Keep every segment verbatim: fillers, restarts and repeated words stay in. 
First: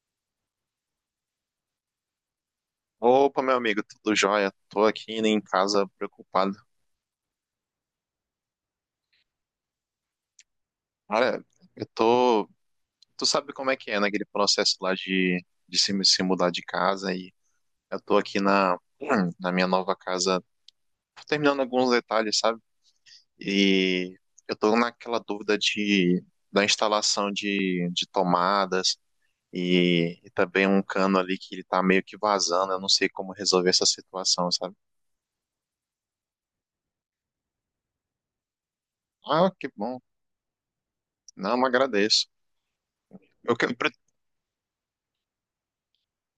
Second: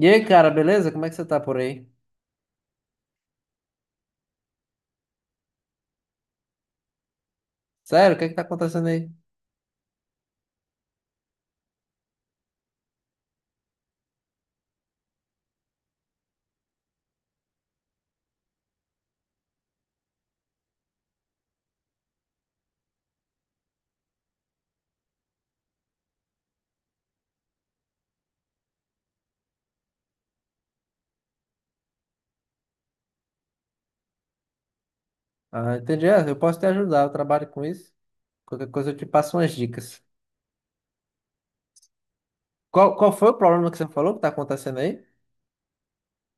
E aí, cara, beleza? Como é que você tá por aí? Opa, meu amigo, tudo jóia? Tô aqui, né, em casa preocupado. Sério, o que é que tá acontecendo aí? Olha, eu tô. Tu sabe como é que é, né? Aquele processo lá de, de se, se mudar de casa. E eu tô aqui na, na minha nova casa, tô terminando alguns detalhes, sabe? E eu tô naquela dúvida de, da instalação de, de tomadas e, e também um cano ali que ele tá meio que vazando. Eu não sei como resolver essa situação, sabe? Ah, entendi. É, eu posso te ajudar, eu trabalho com isso. Qualquer coisa eu te passo umas Ah, que bom. dicas. Não, agradeço. Qual, qual foi o Eu, que- problema que você falou que tá acontecendo aí?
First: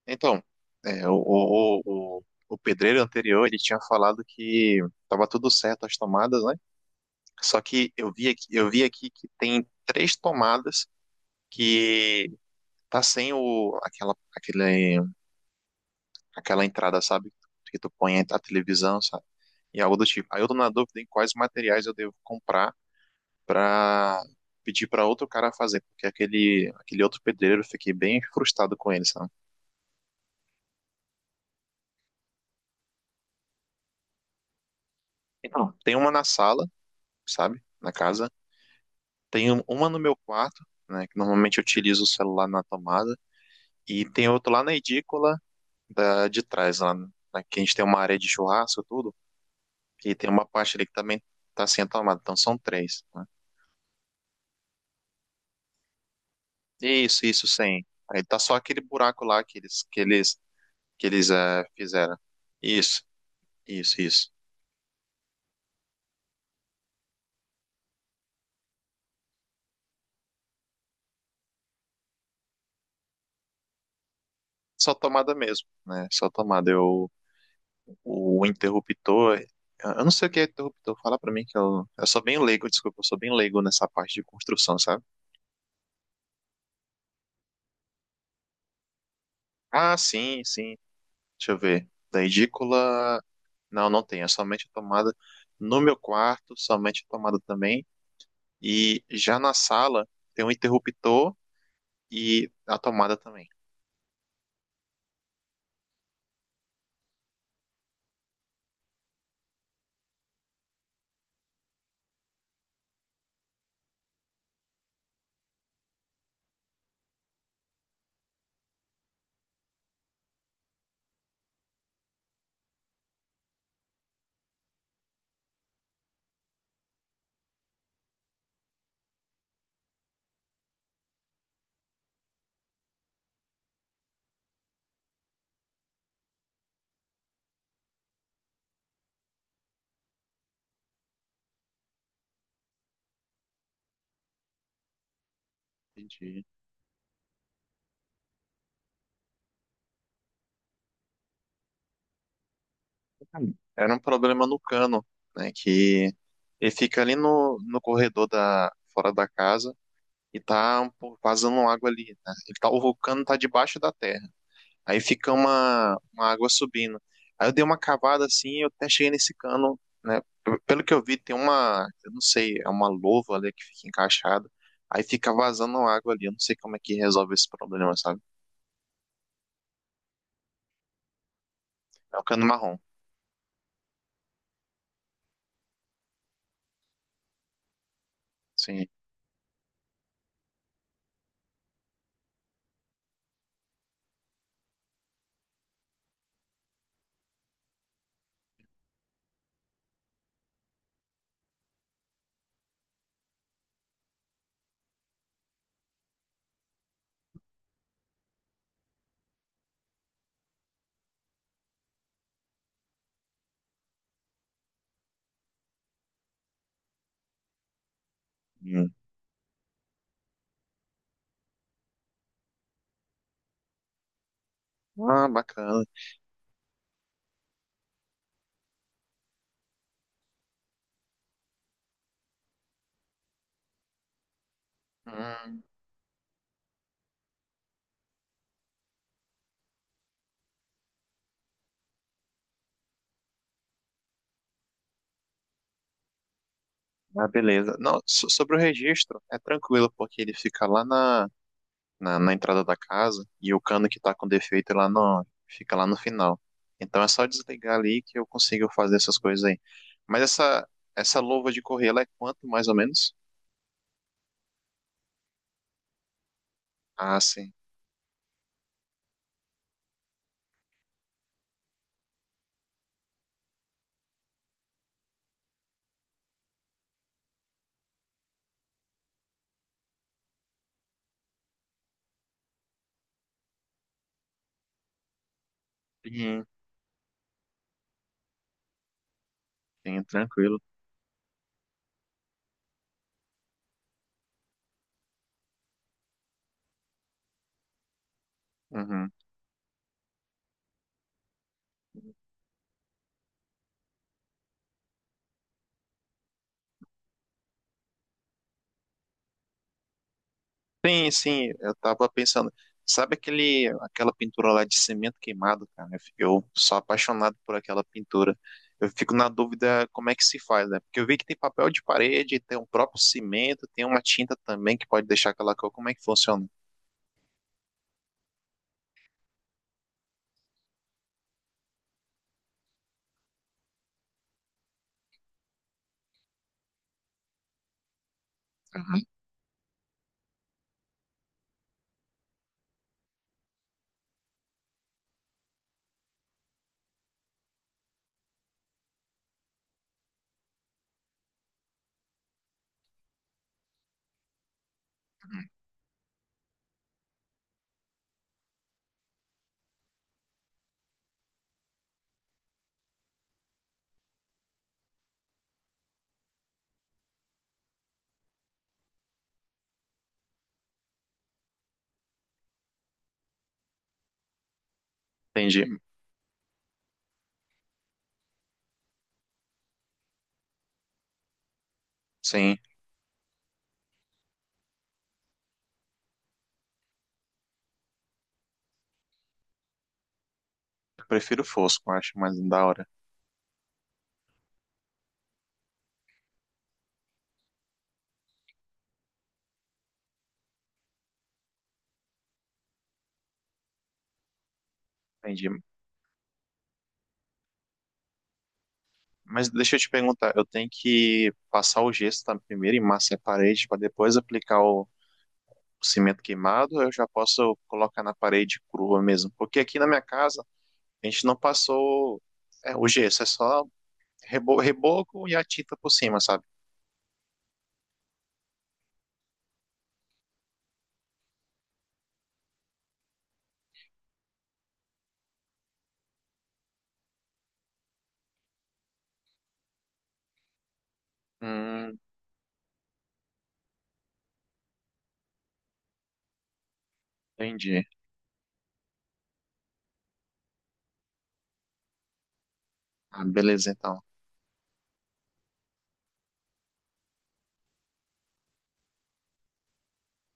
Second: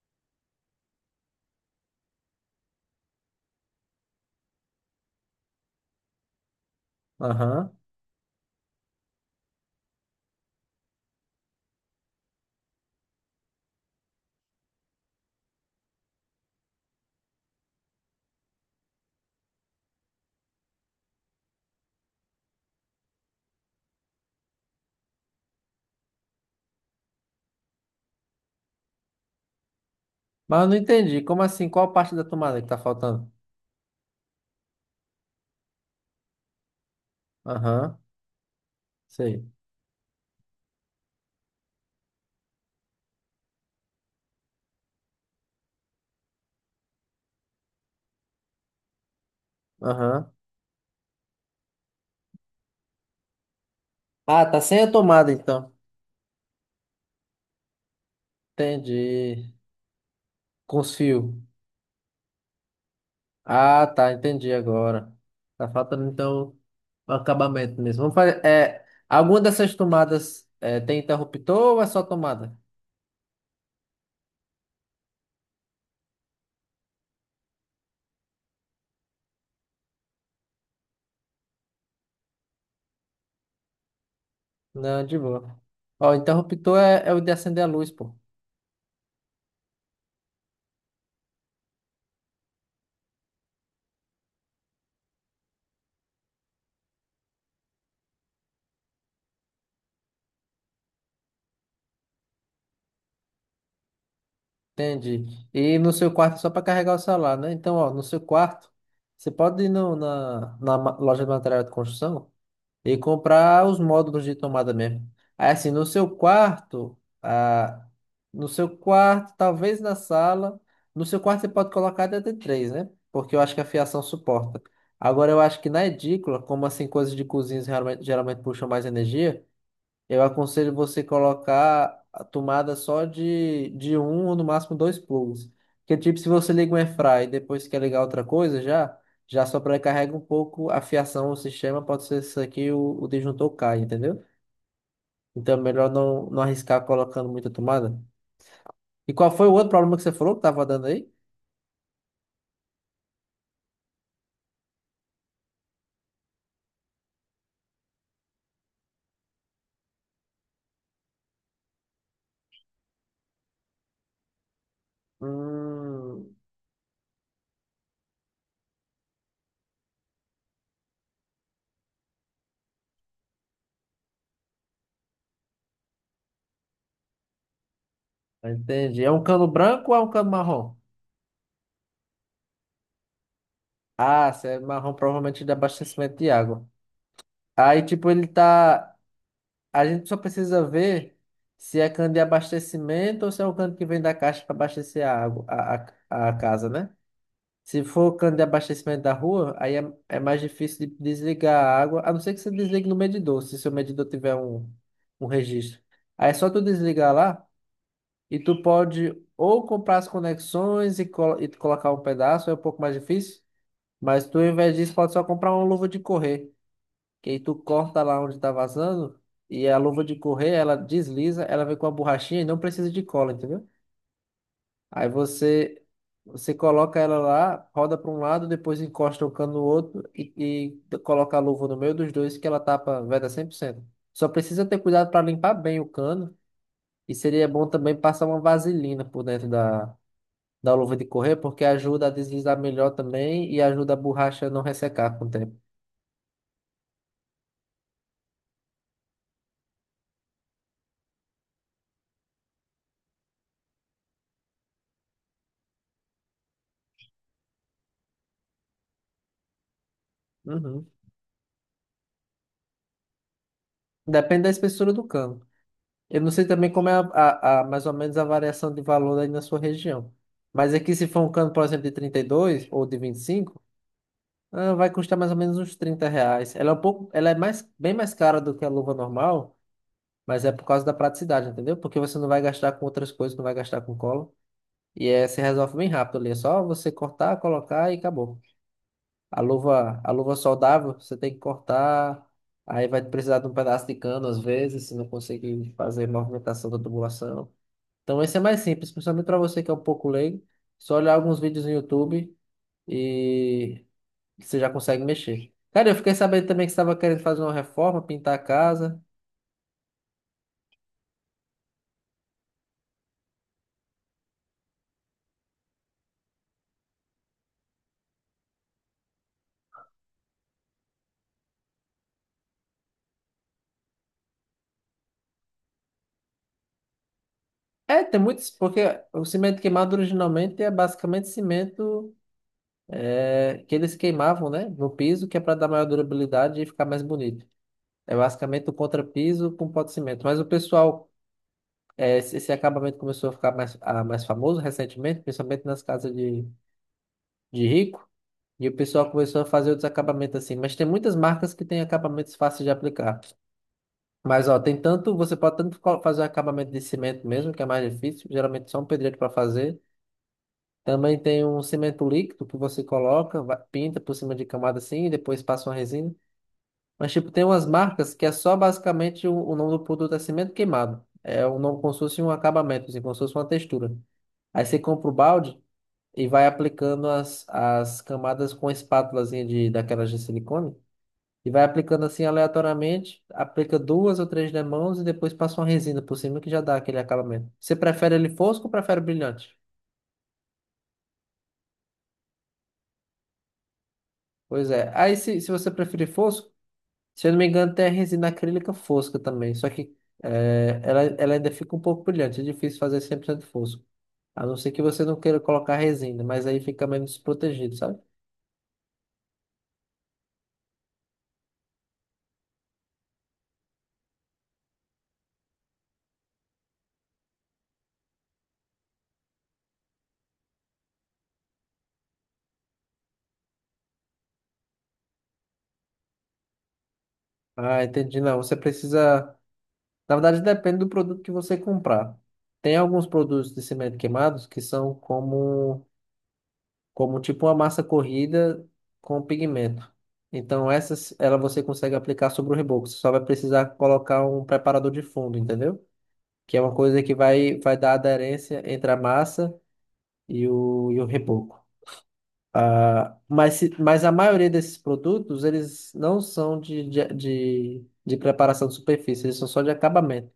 Então, é, o, o, o, o o pedreiro anterior, ele tinha falado que estava tudo certo as tomadas, né? Só Aham. que eu vi aqui, eu vi aqui que tem três tomadas que tá sem o, aquela, aquele, aquela entrada, sabe? Que tu põe a televisão, sabe? E algo do tipo. Aí eu tô na dúvida em quais materiais eu devo comprar pra pedir pra outro cara fazer, porque aquele, aquele outro pedreiro eu fiquei bem frustrado com ele, sabe? Mas eu não entendi. Como assim? Qual parte da tomada que tá faltando? Então, tem uma na sala, sabe? Na Aham, casa. sei. Tenho uma no meu quarto, né, que normalmente eu utilizo o celular na tomada, e tem outra lá na edícula da, de trás, lá, na- que a gente tem uma área de churrasco e tudo, e tem Aham. uma parte ali que também tá sem a tomada, então são três, né? Ah, tá sem a tomada então. Isso, isso, sem. Aí tá só aquele buraco lá Entendi. que eles, que eles, Com os que fios. eles eh, fizeram. Isso, Ah, isso, tá, isso. entendi agora. Tá faltando então o acabamento mesmo. Vamos fazer. É, alguma dessas tomadas é, tem interruptor ou é só tomada? Só tomada mesmo, né? Só tomada. Eu, o interruptor, eu não sei o que é interruptor, fala pra mim que eu, eu sou bem leigo, desculpa, eu sou bem leigo nessa parte de construção, sabe? Não, de boa. Ó, o interruptor é, é o de acender a luz, pô. Ah, sim, sim. Deixa eu ver. Da edícula. Não, não tem. É somente a tomada. No meu quarto, somente a tomada também. E já na sala tem um interruptor e a tomada também. Entende? E no seu quarto é só para carregar o celular, né? Então, ó, no seu quarto, você pode ir no- na, na ma- loja de material de construção e comprar os módulos de tomada mesmo. Aí, assim, no seu quarto, ah, no seu quarto, talvez na sala, no seu quarto você pode colocar até três, né? Porque eu acho que a fiação suporta. Agora, eu acho que na edícula, como assim, coisas de cozinhas geralmente geralmente puxam mais energia. Eu aconselho você colocar a tomada só de, de um ou no máximo dois plugs. Porque, tipo, se você liga um airfry e depois quer ligar outra coisa, já já sobrecarrega um pouco a fiação, o sistema, pode ser isso aqui, o, o disjuntor cai, entendeu? Então, é melhor não, não Entendi. arriscar colocando muita tomada. E qual foi o outro problema que você falou que tava dando aí? Era um problema no cano, né? Que ele fica ali no, no corredor da, fora da casa e tá um pouco vazando água ali, né? Ele tá, o cano tá debaixo da terra. Aí fica uma, uma Hum, água subindo. Aí eu dei uma cavada assim, eu até cheguei nesse cano, né? P- Pelo que eu vi, tem uma, eu não sei, é uma louva ali que fica encaixada. Aí fica vazando água ali. Eu não sei como é que resolve esse problema, sabe? entendi. É um cano branco ou é um cano marrom? É um cano marrom. Ah, se é marrom, provavelmente de abastecimento de água. Aí, tipo, ele Sim. tá. A gente só precisa ver se é cano de abastecimento ou se é o cano que vem da caixa para abastecer a água, a, a, a casa, né? Se for cano de abastecimento da rua, aí é, é mais difícil de desligar a água, a não ser que você desligue no medidor, se seu medidor tiver um, um registro. Aí é só tu desligar lá e tu pode ou comprar as conexões e, colo- e colocar um pedaço, é um pouco mais difícil, mas tu, ao invés disso, pode só comprar uma luva de correr que aí tu corta lá onde tá Hum. vazando e a luva de correr, ela desliza, ela vem com a borrachinha e não precisa de cola, entendeu? Aí Ah, você bacana. você coloca ela lá, roda para um lado, depois encosta o cano no outro e, e coloca a luva no meio dos dois que ela tapa, veda cem por cento. Só precisa ter cuidado para limpar Hum. bem o cano e seria bom também passar uma vaselina por dentro da da luva de correr, porque ajuda a deslizar melhor também e ajuda a borracha a não ressecar com o tempo. Ah, beleza. Não, so- sobre o registro, é tranquilo, porque ele fica lá na na, na entrada da casa e o cano que tá com defeito lá não fica lá no final. Então é só desligar ali que eu consigo fazer essas coisas aí. Mas essa Uhum. essa luva de correr, ela é quanto mais ou menos? Depende da espessura do cano. Eu não sei também como é a, Ah, sim. a- a- mais ou menos a variação de valor aí na sua região. Mas aqui, se for um cano, por exemplo, de trinta e dois ou de vinte e cinco, ah, vai custar mais ou menos uns trinta reais. Ela é um pouco, ela é mais, bem mais cara do que a luva normal, mas é por causa da praticidade, entendeu? Porque você não vai gastar com outras coisas, não vai gastar com cola. E é, se resolve bem rápido ali. É Sim, só você cortar, colocar e acabou. A luva, sim, a luva tranquilo. soldável, você tem que cortar. Aí vai precisar de um pedaço de cano, às vezes, se não conseguir fazer movimentação da tubulação. Então esse é mais simples, Uhum. principalmente para você que é um pouco leigo. Só olhar alguns vídeos no YouTube e você já consegue mexer. Cara, eu fiquei sabendo também que você estava querendo fazer uma reforma, pintar a casa. Sim, sim, eu tava pensando. Sabe aquele, aquela pintura lá de cimento queimado, cara? Eu sou apaixonado por aquela pintura. Eu fico na dúvida como é que se faz, né? Porque eu vi que tem papel de parede, tem um próprio cimento, tem uma tinta também que pode deixar aquela cor. Como é que funciona? É, tem muitos, porque o cimento queimado originalmente é basicamente cimento é, que eles queimavam, né, no piso, que é para dar maior durabilidade e ficar mais bonito. É basicamente o contrapiso com pó de cimento. Mas o pessoal, é, esse esse acabamento começou a ficar mais, a- mais famoso recentemente, principalmente nas casas de, de rico. E o pessoal começou a fazer outros acabamentos assim. Mas tem muitas marcas que têm acabamentos fáceis de aplicar. Mas, ó, tem tanto, você pode tanto co- fazer um acabamento de cimento mesmo, que é mais difícil, geralmente só um pedreiro para fazer. Também tem um cimento líquido que você coloca, va- pinta por cima de camada assim, e depois passa uma resina. Mas, tipo, tem umas marcas que é só basicamente o, o nome do produto é cimento queimado. É um nome como se fosse um acabamento, assim, como se fosse uma textura. Aí você compra o balde Entendi. e vai aplicando as, as camadas com espátulazinha de, daquelas de silicone. E vai aplicando assim Sim, aleatoriamente, aplica duas ou três demãos e depois passa uma resina por cima que já dá aquele acabamento. Você prefere ele fosco ou prefere brilhante? eu prefiro fosco, eu acho mais da hora. Pois é. Aí se, se você preferir fosco, se eu não me engano, tem a resina acrílica fosca também. Só que é, ela, ela ainda fica um pouco brilhante. É difícil fazer cem por cento fosco. A não ser que você não queira Entendi. colocar resina, mas aí fica menos desprotegido, sabe? Mas deixa eu te perguntar, eu tenho que passar o gesso tá, primeiro e massa a parede para depois aplicar o, o cimento queimado, eu já posso colocar na parede crua mesmo. Porque aqui na minha casa, a gente não passou, é, o gesso, é só rebo- reboco e a tinta por cima, sabe? Ah, entendi. Não, você precisa. Na verdade, depende do produto que você comprar. Tem alguns produtos de cimento queimados que são como como tipo uma massa corrida com pigmento. Então essas, ela você consegue Hum, aplicar sobre o reboco. Você só vai precisar colocar um preparador de fundo, entendeu? Que é uma coisa que vai, vai entendi. dar aderência entre a massa e o, e o reboco. Ah, Ah, mas, se- beleza, então. mas a maioria desses produtos, eles não são de, de, de, de preparação de superfície, eles são só de acabamento.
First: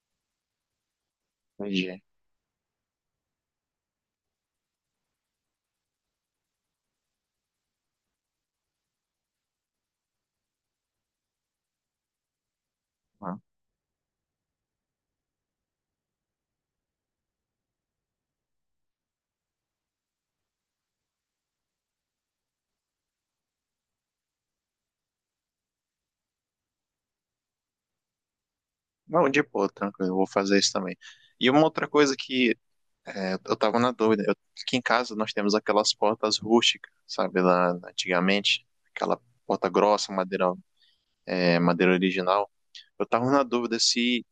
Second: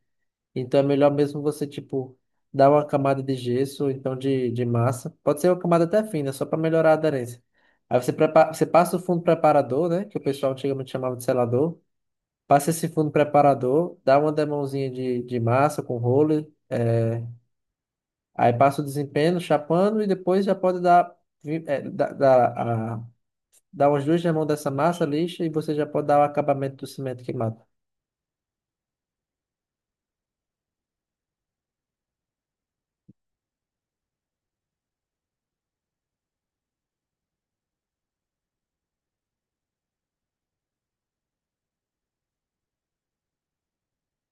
Então é melhor mesmo você, Entendi. tipo, dar uma camada de gesso, ou então de, de massa. Pode ser uma camada até fina, só para melhorar a aderência. Aí você, prepara, você passa o fundo preparador, né? Que o pessoal antigamente chamava de selador. Passa esse fundo Ah, preparador, dá uma demãozinha de, de massa com roller. É, aí passa o desempenho, chapando, e depois já pode dar, vi- é, dar, dar, a- dar umas duas demãos dessa massa lixa e você já pode dar o acabamento do cimento queimado. não, de boa, tranquilo, eu vou fazer isso também. E uma outra coisa que, é, eu tava na dúvida, eu- aqui em casa nós temos aquelas portas rústicas, sabe, lá antigamente, aquela porta grossa, madeira, é, madeira original. Eu tava na dúvida se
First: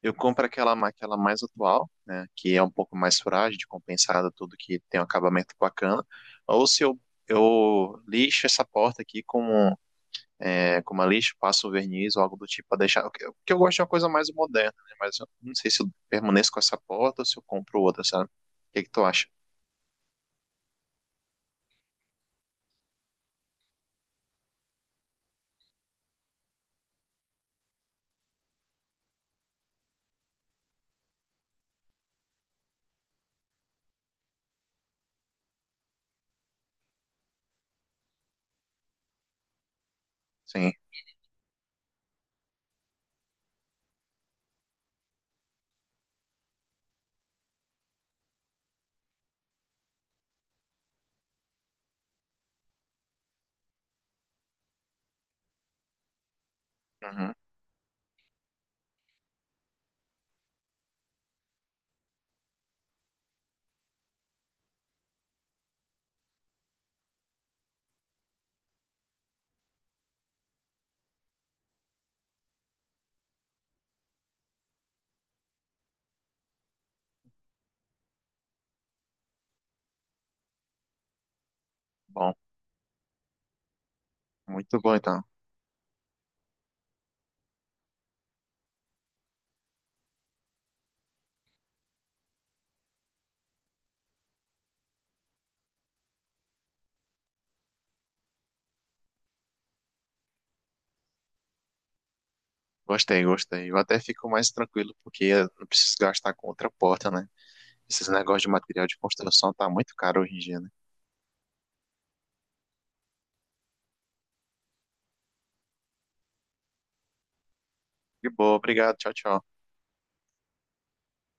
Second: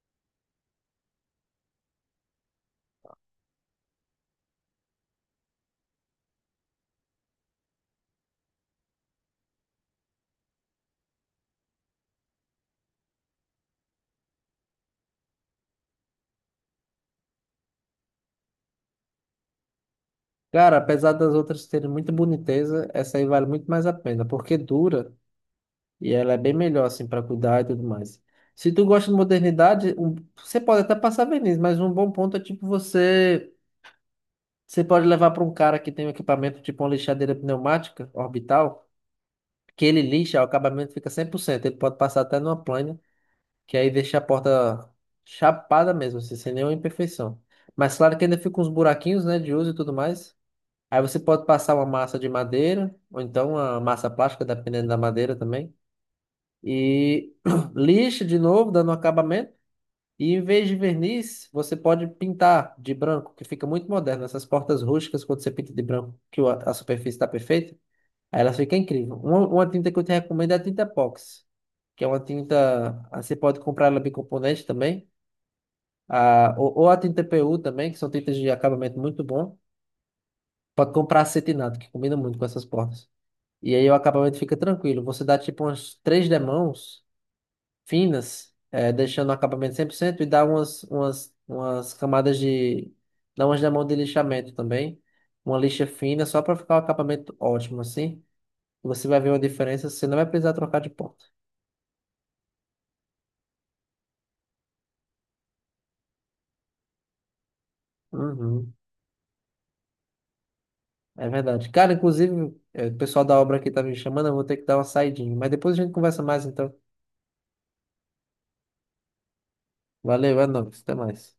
eu compro aquela, ma- aquela mais atual, né, que é um pouco mais frágil, de compensada, tudo que tem um acabamento bacana. Ou se eu eu lixo essa porta aqui com, é, com uma lixa, passo um verniz ou algo do tipo para deixar. O que o que eu gosto é uma coisa mais moderna, né, mas eu não sei se eu permaneço com essa porta ou se eu compro outra, sabe? O que que tu acha? Cara, apesar das outras terem muita boniteza, essa aí vale muito mais a pena, porque dura e ela é bem melhor, assim, para cuidar e tudo mais. Se tu gosta de modernidade, um- você pode até passar verniz, mas um bom ponto é tipo você. Você pode levar para um cara que tem um equipamento tipo uma lixadeira pneumática orbital, que ele lixa, o Sim. acabamento fica cem por cento. Ele pode passar até numa plana, que aí deixa a porta chapada mesmo, assim, sem nenhuma imperfeição. Mas claro que ainda fica uns buraquinhos, né, de uso e tudo mais. Aí você pode passar uma massa de madeira, ou então uma massa plástica, dependendo da madeira também. E Uhum. lixa de novo, dando um acabamento. E em vez de verniz, você pode pintar de branco, que fica muito moderno. Essas portas rústicas, quando você pinta de branco, que o- a superfície está perfeita, aí elas ficam incríveis. Uma, uma tinta que eu te recomendo é a tinta epox, que é uma tinta. ah, Você pode comprar ela bicomponente também, ah, ou, ou a tinta P U também, que são tintas de acabamento muito bom. Pode comprar acetinado, que combina Bom, muito com essas portas. E aí o acabamento fica muito bom tranquilo. Você então. dá tipo umas três demãos finas, é, deixando o acabamento cem por cento e dá umas, umas, umas camadas de... Dá umas demãos de lixamento também. Uma lixa fina só para ficar o acabamento ótimo assim. Você vai ver uma diferença, você não vai precisar trocar de ponta. Gostei, gostei. Eu até fico mais tranquilo porque eu não preciso gastar com outra porta, né? Esses negócios de Uhum, material de construção tá muito caro hoje em dia, né? é verdade. Cara, inclusive, é, o pessoal da obra aqui tá me chamando, eu vou ter que dar uma saidinha. Mas depois a gente conversa mais então. De boa, obrigado. Tchau, tchau. Valeu, é nóis, até mais.